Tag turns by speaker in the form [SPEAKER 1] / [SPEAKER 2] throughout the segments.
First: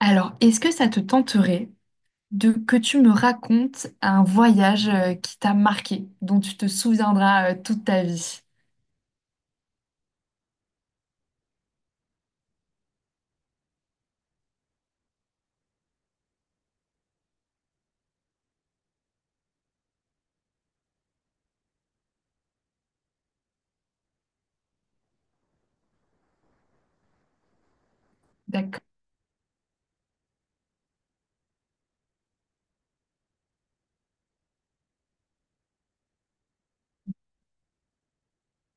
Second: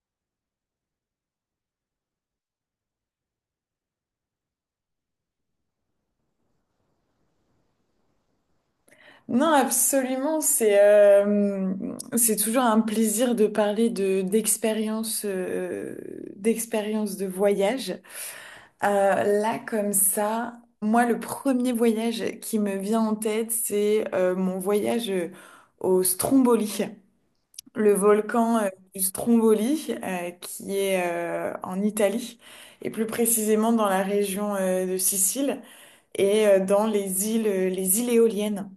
[SPEAKER 1] Alors, est-ce que ça te tenterait de que tu me racontes un voyage qui t'a marqué, dont tu te souviendras toute ta vie?
[SPEAKER 2] Non, absolument. C'est toujours un plaisir de parler de d'expériences d'expériences de voyage. Là, comme ça, moi, le premier voyage qui me vient en tête, c'est mon voyage au Stromboli, le volcan
[SPEAKER 1] D'ac-
[SPEAKER 2] du Stromboli, qui est en Italie, et plus précisément dans la région de Sicile et dans les îles éoliennes.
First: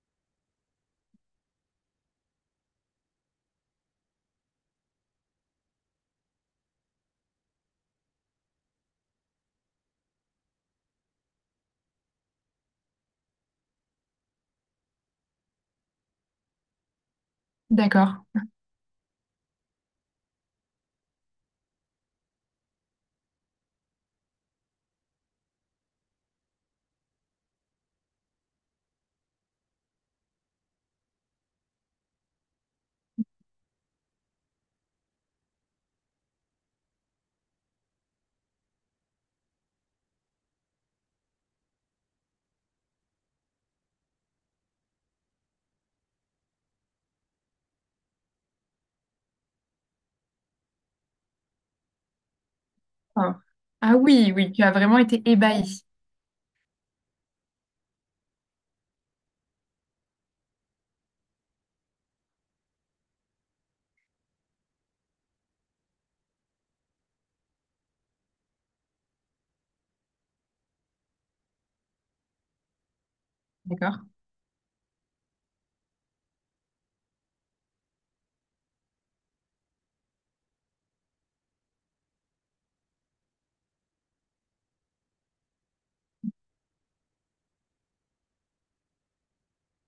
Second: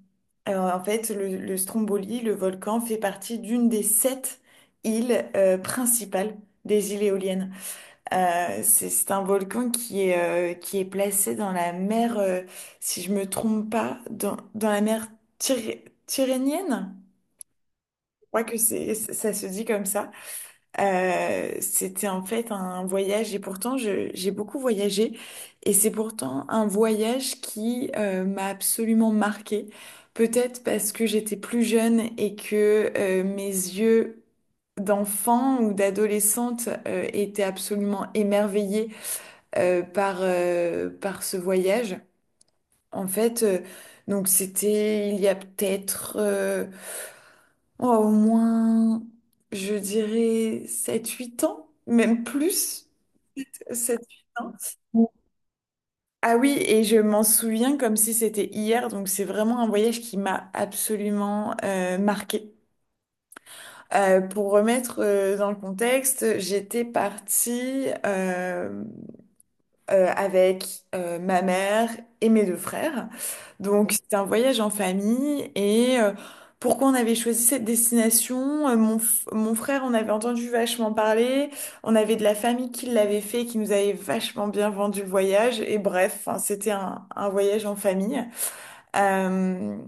[SPEAKER 2] En fait, le Stromboli, le volcan, fait partie d'une des sept îles principales des îles éoliennes. C'est un volcan qui est placé dans la mer, si je me trompe pas, dans la mer Tyrrhénienne.
[SPEAKER 1] D'accord.
[SPEAKER 2] Je crois que c'est, ça se dit comme ça. C'était en fait un voyage, et pourtant j'ai beaucoup voyagé, et c'est pourtant un voyage qui m'a absolument marquée. Peut-être parce que j'étais plus jeune et que mes yeux d'enfant ou d'adolescente étaient absolument émerveillés par ce voyage. En fait, donc c'était il y a peut-être... oh, au moins, je dirais sept huit ans, même plus,
[SPEAKER 1] Ah. Ah
[SPEAKER 2] sept huit
[SPEAKER 1] oui, oui,
[SPEAKER 2] ans.
[SPEAKER 1] tu as vraiment été ébahi.
[SPEAKER 2] Ah oui, et je m'en souviens comme si c'était hier, donc c'est vraiment un voyage qui m'a absolument marquée. Pour remettre dans le contexte, j'étais partie avec ma mère et mes deux frères. Donc
[SPEAKER 1] D'accord,
[SPEAKER 2] c'était un voyage en famille et pourquoi on avait choisi cette destination? Mon frère, on avait entendu vachement parler, on avait de la famille qui l'avait fait, qui nous avait vachement bien vendu le voyage, et bref, hein, c'était un voyage en famille. Euh,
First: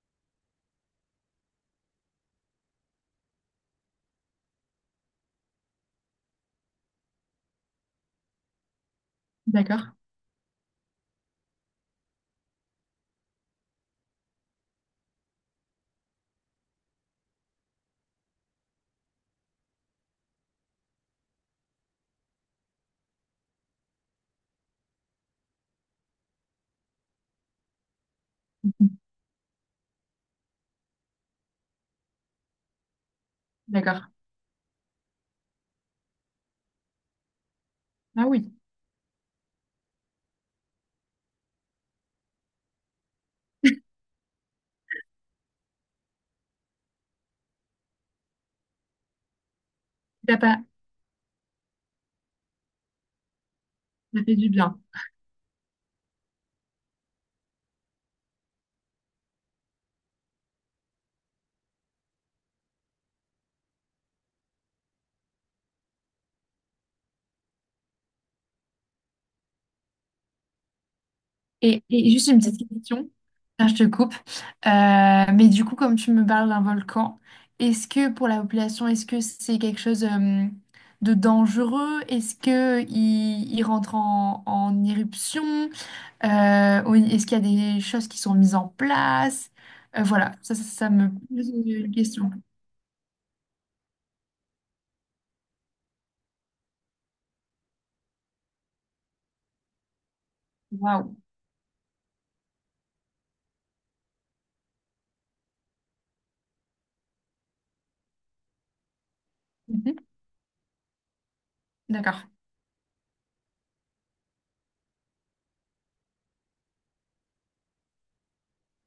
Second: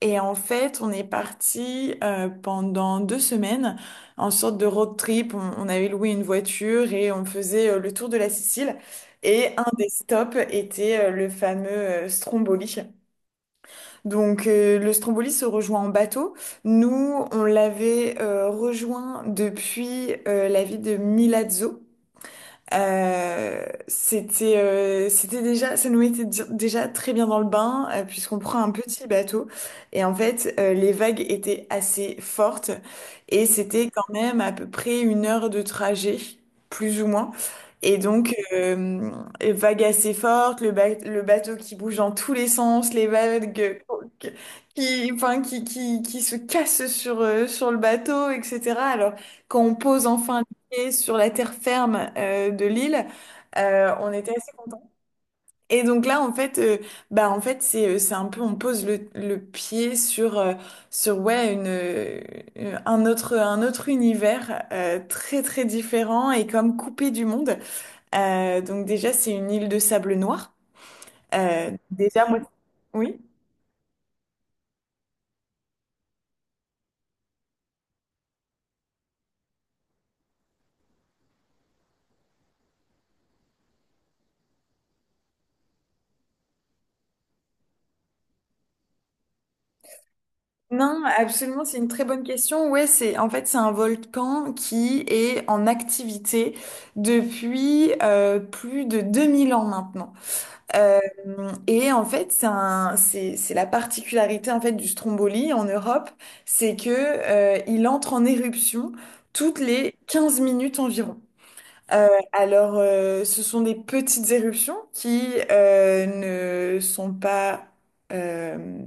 [SPEAKER 2] et en fait, on est parti pendant 2 semaines en sorte de road trip. On avait loué une voiture et on faisait le tour de la Sicile. Et un
[SPEAKER 1] d'accord,
[SPEAKER 2] des stops était le fameux Stromboli. Donc le Stromboli se rejoint en bateau. Nous, on l'avait rejoint depuis la ville de Milazzo. C'était déjà, ça nous mettait déjà très bien dans le bain, puisqu'on prend un
[SPEAKER 1] mhm.
[SPEAKER 2] petit bateau et en fait les vagues étaient assez fortes, et c'était
[SPEAKER 1] D'accord.
[SPEAKER 2] quand même à peu près une heure de trajet, plus ou moins. Et
[SPEAKER 1] Ah
[SPEAKER 2] donc
[SPEAKER 1] oui,
[SPEAKER 2] vagues assez fortes, le bateau qui bouge dans tous les sens, les vagues qui, enfin, qui se cassent sur le bateau, etc. Alors quand on pose
[SPEAKER 1] ça t'a
[SPEAKER 2] enfin
[SPEAKER 1] pas,
[SPEAKER 2] et sur la terre ferme de l'île, on
[SPEAKER 1] ça
[SPEAKER 2] était
[SPEAKER 1] fait du
[SPEAKER 2] assez
[SPEAKER 1] bien.
[SPEAKER 2] contents. Et donc là, en fait, bah en fait, c'est un peu, on pose le pied sur sur ouais, une un autre univers très très différent et comme coupé du monde. Donc déjà, c'est une île de sable noir.
[SPEAKER 1] Et
[SPEAKER 2] Déjà,
[SPEAKER 1] juste une
[SPEAKER 2] moi,
[SPEAKER 1] petite question,
[SPEAKER 2] oui.
[SPEAKER 1] là, je te coupe. Mais du coup, comme tu me parles d'un volcan, est-ce que pour la population, est-ce que c'est quelque chose de dangereux? Est-ce que il rentre en, en éruption? Ou est-ce qu'il y a des choses qui sont mises en place? Voilà, ça
[SPEAKER 2] Non,
[SPEAKER 1] me pose
[SPEAKER 2] absolument, c'est une
[SPEAKER 1] une
[SPEAKER 2] très bonne
[SPEAKER 1] question.
[SPEAKER 2] question. Ouais, c'est en fait, c'est un volcan qui est en activité depuis plus de 2000 ans maintenant. Euh,
[SPEAKER 1] Waouh.
[SPEAKER 2] et en fait, c'est un c'est la particularité en fait du Stromboli en Europe, c'est que il entre en éruption toutes les
[SPEAKER 1] Mhm.
[SPEAKER 2] 15 minutes environ. Euh,
[SPEAKER 1] D'accord.
[SPEAKER 2] alors, ce sont des petites éruptions qui ne sont pas euh,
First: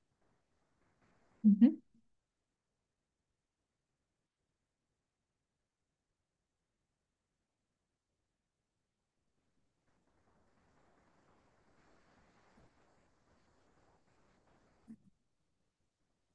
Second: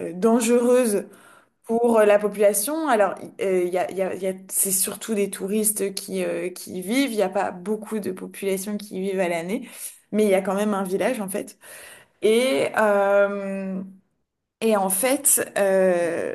[SPEAKER 2] dangereuses
[SPEAKER 1] Mhm.
[SPEAKER 2] pour la population. Alors il y a, il y a- il y a- c'est surtout des touristes qui y vivent. Il n'y a pas beaucoup de population qui y vivent à l'année, mais il y a quand même un village en fait. Et, euh, et en fait,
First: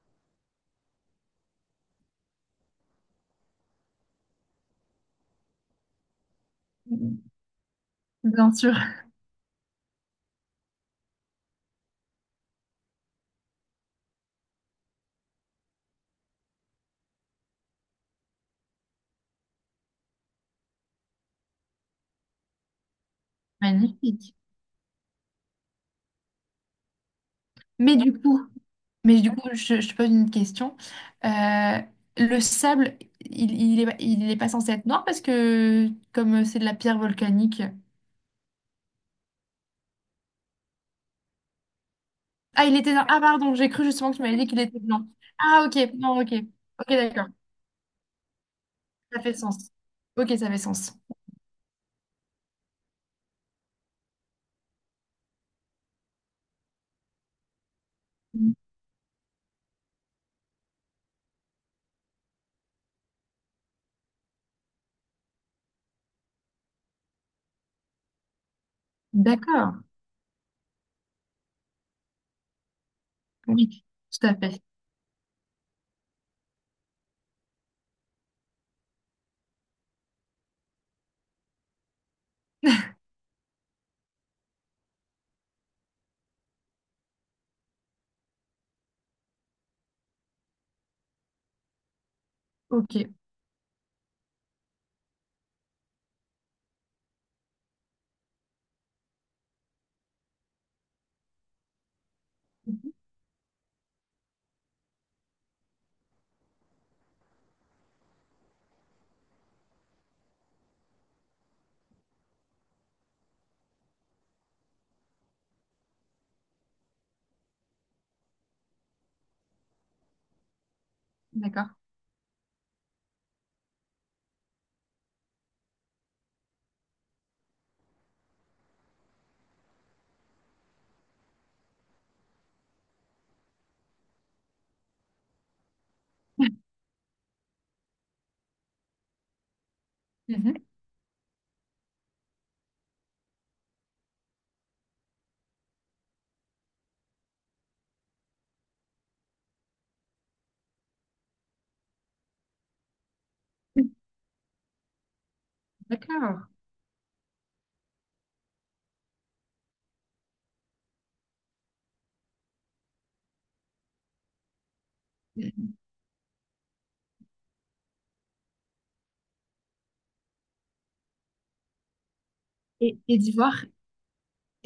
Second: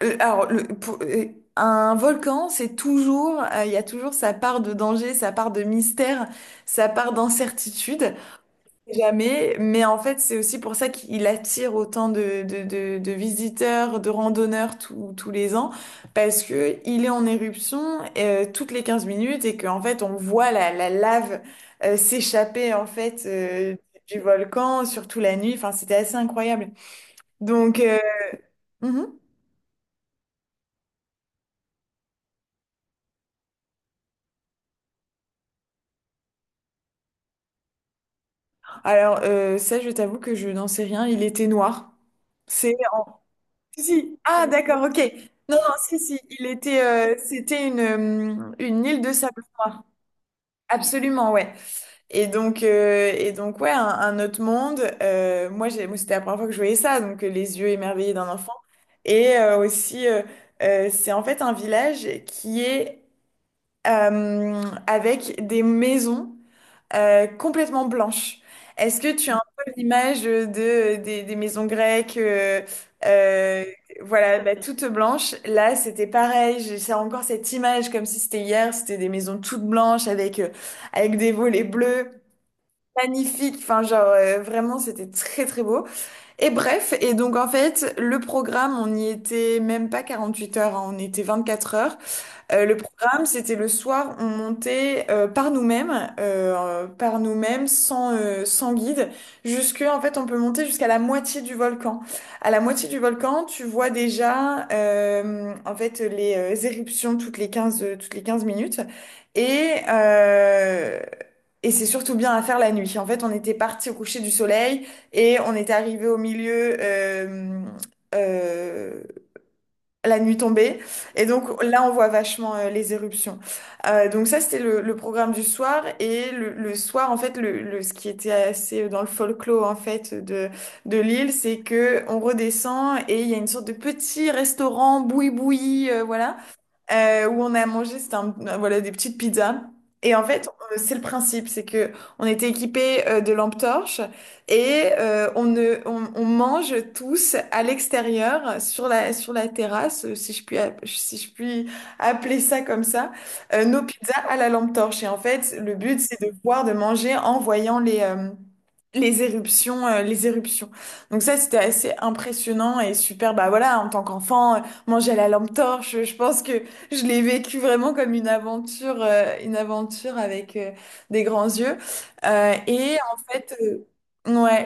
[SPEAKER 2] le- alors le- pour- euh, un volcan, c'est toujours, il y a toujours sa part de danger, sa part de mystère, sa part d'incertitude.
[SPEAKER 1] Bien sûr.
[SPEAKER 2] Jamais, mais en fait, c'est aussi pour ça qu'il attire autant de visiteurs, de randonneurs tous les ans, parce que il est en éruption toutes les 15 minutes et qu'en fait, on voit la lave s'échapper en fait du
[SPEAKER 1] Magnifique.
[SPEAKER 2] volcan, surtout la nuit. Enfin, c'était assez incroyable. Donc,
[SPEAKER 1] Mais du coup,
[SPEAKER 2] mhm.
[SPEAKER 1] mais du coup, je te pose une question. Euh, le sable, il est pas censé être noir parce que comme c'est de la pierre volcanique.
[SPEAKER 2] Alors, ça, je t'avoue que je n'en sais rien. Il était noir.
[SPEAKER 1] Ah,
[SPEAKER 2] C'est
[SPEAKER 1] il était noir. Ah, pardon, j'ai
[SPEAKER 2] Si,
[SPEAKER 1] cru justement que
[SPEAKER 2] si.
[SPEAKER 1] tu m'avais
[SPEAKER 2] Ah,
[SPEAKER 1] dit qu'il était
[SPEAKER 2] d'accord, ok.
[SPEAKER 1] blanc.
[SPEAKER 2] Non,
[SPEAKER 1] Ah,
[SPEAKER 2] non,
[SPEAKER 1] ok,
[SPEAKER 2] si, si.
[SPEAKER 1] non, ok.
[SPEAKER 2] Il était,
[SPEAKER 1] Ok, d'accord.
[SPEAKER 2] une île de
[SPEAKER 1] Ça fait
[SPEAKER 2] sable
[SPEAKER 1] sens.
[SPEAKER 2] noir.
[SPEAKER 1] Ok, ça fait sens.
[SPEAKER 2] Absolument, ouais. Et donc, ouais, un autre monde. Moi, c'était la première fois que je voyais ça, donc les yeux émerveillés d'un enfant.
[SPEAKER 1] Mm.
[SPEAKER 2] Et aussi, c'est en fait un village qui est avec des maisons complètement blanche. Est-ce que tu as un peu
[SPEAKER 1] D'accord.
[SPEAKER 2] l'image des maisons grecques, euh,
[SPEAKER 1] Oui, tout à
[SPEAKER 2] voilà, bah,
[SPEAKER 1] fait.
[SPEAKER 2] toutes blanches? Là, c'était pareil. J'ai encore cette image comme si c'était hier. C'était des maisons toutes blanches avec des volets bleus. Magnifique, enfin, genre, vraiment c'était très très beau. Et bref, et donc en fait, le programme, on n'y était même pas 48 heures, hein, on était 24 heures. Le
[SPEAKER 1] Ok.
[SPEAKER 2] programme, c'était le soir, on montait par nous-mêmes, sans guide, jusque, en fait, on peut monter jusqu'à la moitié du volcan. À la moitié
[SPEAKER 1] Mhm.
[SPEAKER 2] du volcan, tu vois déjà, en fait, les éruptions toutes les 15 minutes. Et, euh, et c'est surtout bien à faire la nuit. En fait, on était parti au coucher du soleil et on était arrivé au milieu, euh, la nuit tombée. Et donc
[SPEAKER 1] D'accord.
[SPEAKER 2] là, on voit vachement les éruptions. Donc ça, c'était le programme du soir. Et le soir, en fait, ce qui était assez dans le folklore, en fait, de l'île, c'est que on redescend et il y a une sorte de petit restaurant boui-boui, voilà, où on a mangé, c'était voilà, des petites pizzas. Et en fait,
[SPEAKER 1] Mhm.
[SPEAKER 2] c'est le principe, c'est que on était équipés de lampes torches, et on, ne, on mange tous à l'extérieur sur la terrasse, si je puis, si je puis appeler ça comme ça, nos pizzas à la lampe torche. Et en fait, le but, c'est de
[SPEAKER 1] D'accord.
[SPEAKER 2] voir, de manger en voyant les éruptions. Donc ça, c'était assez impressionnant et super. Bah voilà, en tant qu'enfant, manger à la lampe torche, je pense que je l'ai vécu vraiment comme une aventure avec des grands yeux. Et
[SPEAKER 1] Et,
[SPEAKER 2] en
[SPEAKER 1] et
[SPEAKER 2] fait,
[SPEAKER 1] d'Ivoire,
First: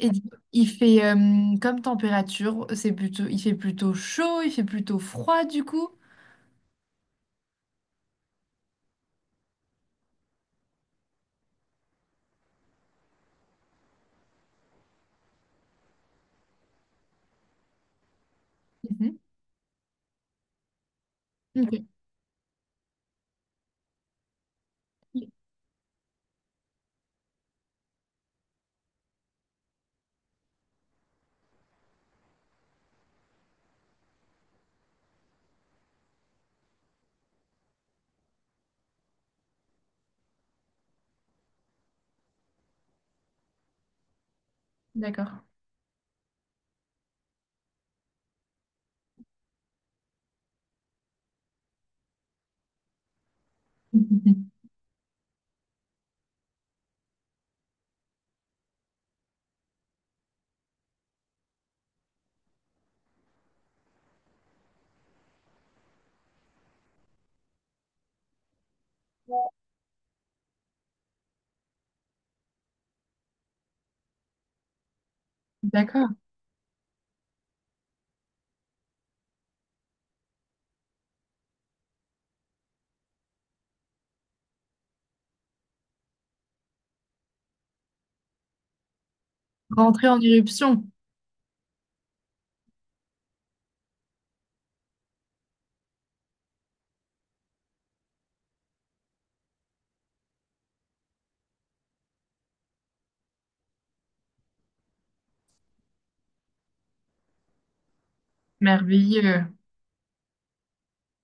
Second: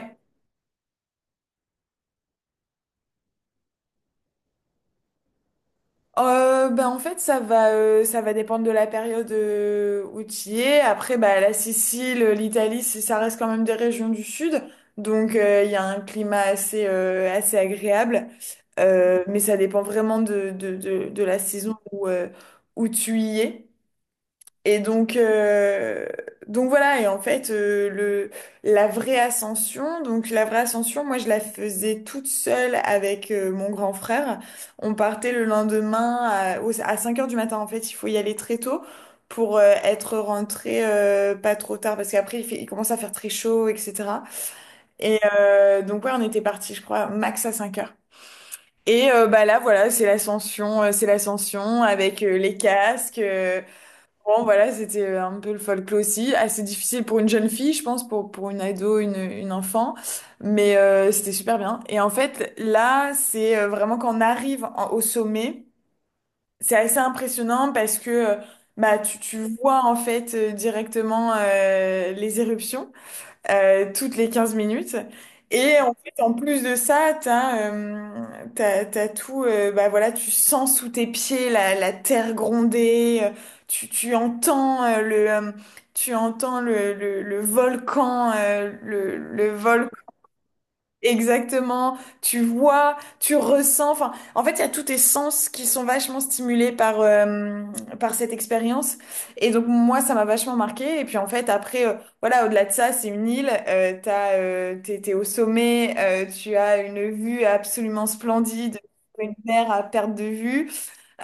[SPEAKER 1] et d'Ivoire, il fait comme température, c'est plutôt, il fait plutôt chaud, il fait plutôt froid du coup.
[SPEAKER 2] Ben en fait, ça va dépendre de la période où tu y es. Après, bah, la Sicile, l'Italie, ça reste quand même des régions du sud. Donc, il y a un climat assez agréable.
[SPEAKER 1] Mhm.
[SPEAKER 2] Mais ça dépend vraiment de la saison
[SPEAKER 1] Ok.
[SPEAKER 2] où tu y es. Et donc voilà, et en fait, la vraie ascension, donc la vraie ascension, moi je la faisais toute seule avec mon grand frère. On partait le lendemain à 5 heures du matin, en fait, il faut y aller très tôt pour être rentré pas trop tard, parce qu'après il commence à faire très chaud, etc. Et
[SPEAKER 1] D'accord.
[SPEAKER 2] euh, donc ouais, on était parti, je crois, max à 5 heures. Et bah là, voilà, c'est l'ascension avec les casques. Bon,
[SPEAKER 1] Mhm.
[SPEAKER 2] voilà, c'était un peu le folklore aussi. Assez difficile pour une jeune fille, je pense, pour une ado, une enfant. Mais c'était super bien. Et en fait, là, c'est vraiment quand on arrive au sommet, c'est assez impressionnant parce que bah, tu vois en fait directement les éruptions toutes les 15 minutes. Et en
[SPEAKER 1] D'accord.
[SPEAKER 2] fait, en plus de ça, t'as tout, bah voilà, tu sens sous tes pieds la terre gronder, tu entends le volcan, le volcan.
[SPEAKER 1] Rentrer en éruption.
[SPEAKER 2] Exactement, tu vois, tu ressens, enfin, en fait, il y a tous tes sens qui sont vachement stimulés par cette expérience. Et donc, moi, ça m'a vachement marqué. Et puis, en fait, après, voilà, au-delà de ça, c'est une île, t'es au sommet, tu as une vue absolument splendide, une
[SPEAKER 1] Merveilleux.
[SPEAKER 2] mer à perte de vue.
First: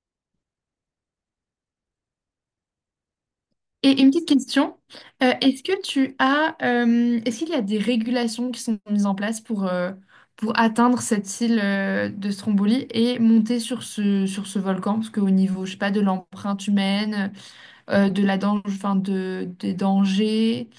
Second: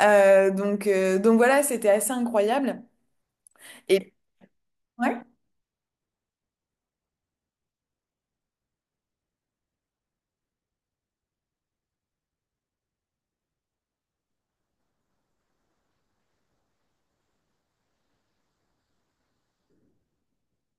[SPEAKER 2] Donc voilà, c'était assez incroyable.
[SPEAKER 1] Et une
[SPEAKER 2] Et,
[SPEAKER 1] petite question.
[SPEAKER 2] ouais.
[SPEAKER 1] Est-ce que tu as, est-ce qu'il y a des régulations qui sont mises en place pour atteindre cette île, de Stromboli et monter sur ce volcan? Parce qu'au niveau, je sais pas, de l'empreinte humaine, de la dan- enfin, de, des dangers,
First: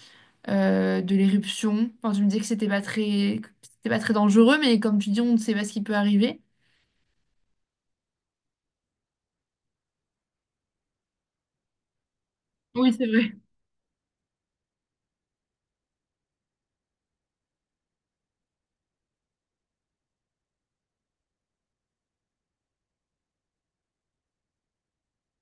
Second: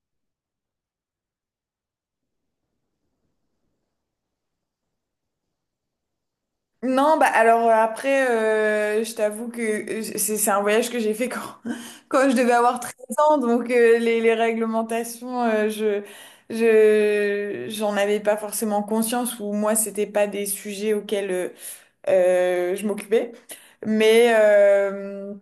[SPEAKER 1] de l'éruption. Enfin, tu me disais que c'était pas très, que c'était pas très dangereux, mais comme tu dis, on ne sait pas ce qui peut arriver.
[SPEAKER 2] Non, bah alors après, je t'avoue que c'est un voyage que j'ai fait quand, quand je devais avoir
[SPEAKER 1] Oui,
[SPEAKER 2] treize
[SPEAKER 1] c'est vrai.
[SPEAKER 2] ans, donc les réglementations, j'en avais pas forcément conscience, ou moi, c'était pas des sujets auxquels je m'occupais. Mais, euh,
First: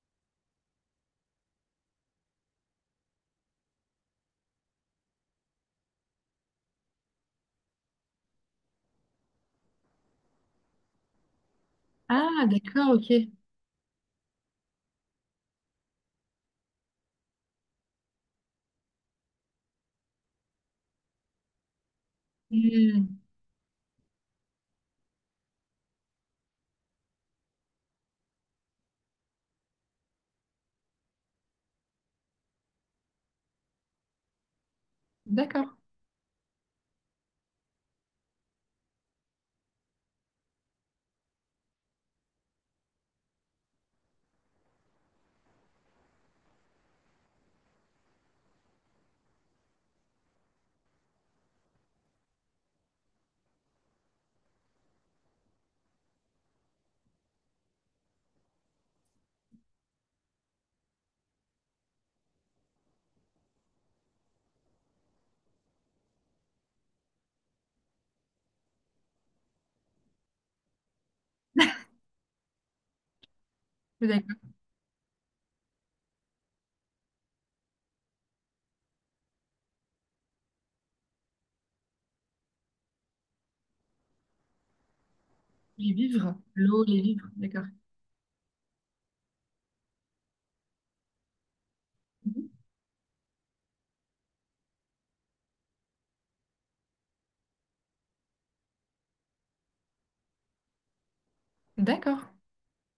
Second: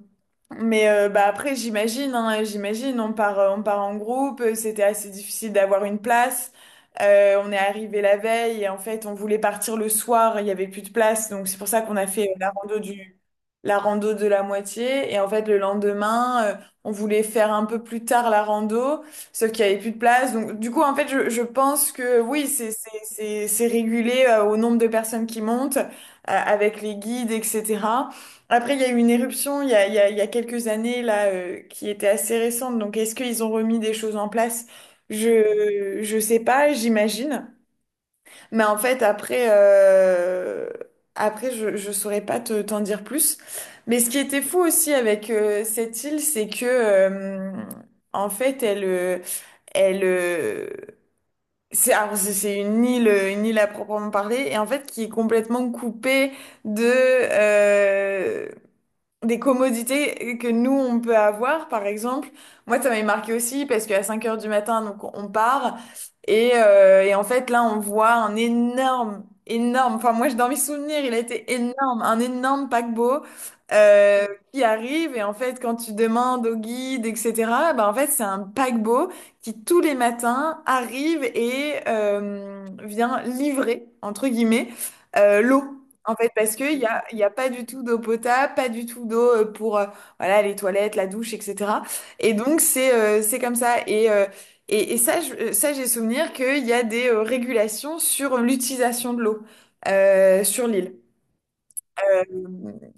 [SPEAKER 2] mais, bah après, j'imagine, hein, j'imagine, on part en groupe, c'était assez difficile d'avoir une place. On est arrivé la veille et en fait, on voulait partir le soir, il y avait plus de place, donc c'est pour ça qu'on a fait
[SPEAKER 1] Ah, d'accord, ok.
[SPEAKER 2] la rando de la moitié. Et en fait, le lendemain, on voulait faire un peu plus tard la rando, sauf qu'il n'y avait plus de place. Donc du coup, en fait, je pense que oui, c'est, c'est,
[SPEAKER 1] Hmm,
[SPEAKER 2] c'est, c'est régulé, au nombre de personnes qui montent, avec les guides, etc. Après, il y a eu une éruption il y a, il y a, il y a quelques années là, qui était assez récente. Donc, est-ce qu'ils ont remis des choses en place?
[SPEAKER 1] d'accord,
[SPEAKER 2] Je sais pas, j'imagine. Mais en fait, après, je saurais pas te t'en dire plus. Mais ce qui était fou aussi avec cette île, c'est que en fait, elle elle c'est alors, c'est une île, à proprement parler, et en fait qui est complètement coupée de des commodités que nous, on peut avoir, par exemple. Moi, ça m'avait marqué aussi parce qu'à 5 heures du matin, donc on part. Et, et, en fait, là, on voit un énorme, énorme, enfin moi, dans mes souvenirs, il a été énorme, un énorme paquebot euh,
[SPEAKER 1] d'accord.
[SPEAKER 2] qui arrive. Et en fait, quand tu demandes au guide, etc., ben, en fait, c'est un paquebot qui, tous les matins, arrive et vient livrer, entre guillemets, l'eau.
[SPEAKER 1] Les
[SPEAKER 2] En fait,
[SPEAKER 1] vivres,
[SPEAKER 2] parce qu'il
[SPEAKER 1] l'eau,
[SPEAKER 2] n'y
[SPEAKER 1] les
[SPEAKER 2] a, y
[SPEAKER 1] vivres,
[SPEAKER 2] a pas du
[SPEAKER 1] d'accord.
[SPEAKER 2] tout d'eau potable, pas du tout d'eau pour voilà, les toilettes, la douche, etc. Et
[SPEAKER 1] Mhm.
[SPEAKER 2] donc, c'est comme ça. Et ça, j'ai souvenir qu'il y a des régulations sur l'utilisation de l'eau sur l'île. Euh,
[SPEAKER 1] D'accord,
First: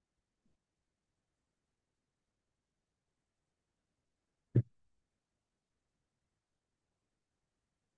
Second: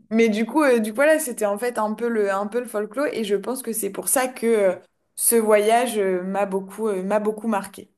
[SPEAKER 2] mais du coup, voilà, c'était en fait un peu le folklore. Et je pense que c'est pour ça que ce voyage m'a beaucoup marqué.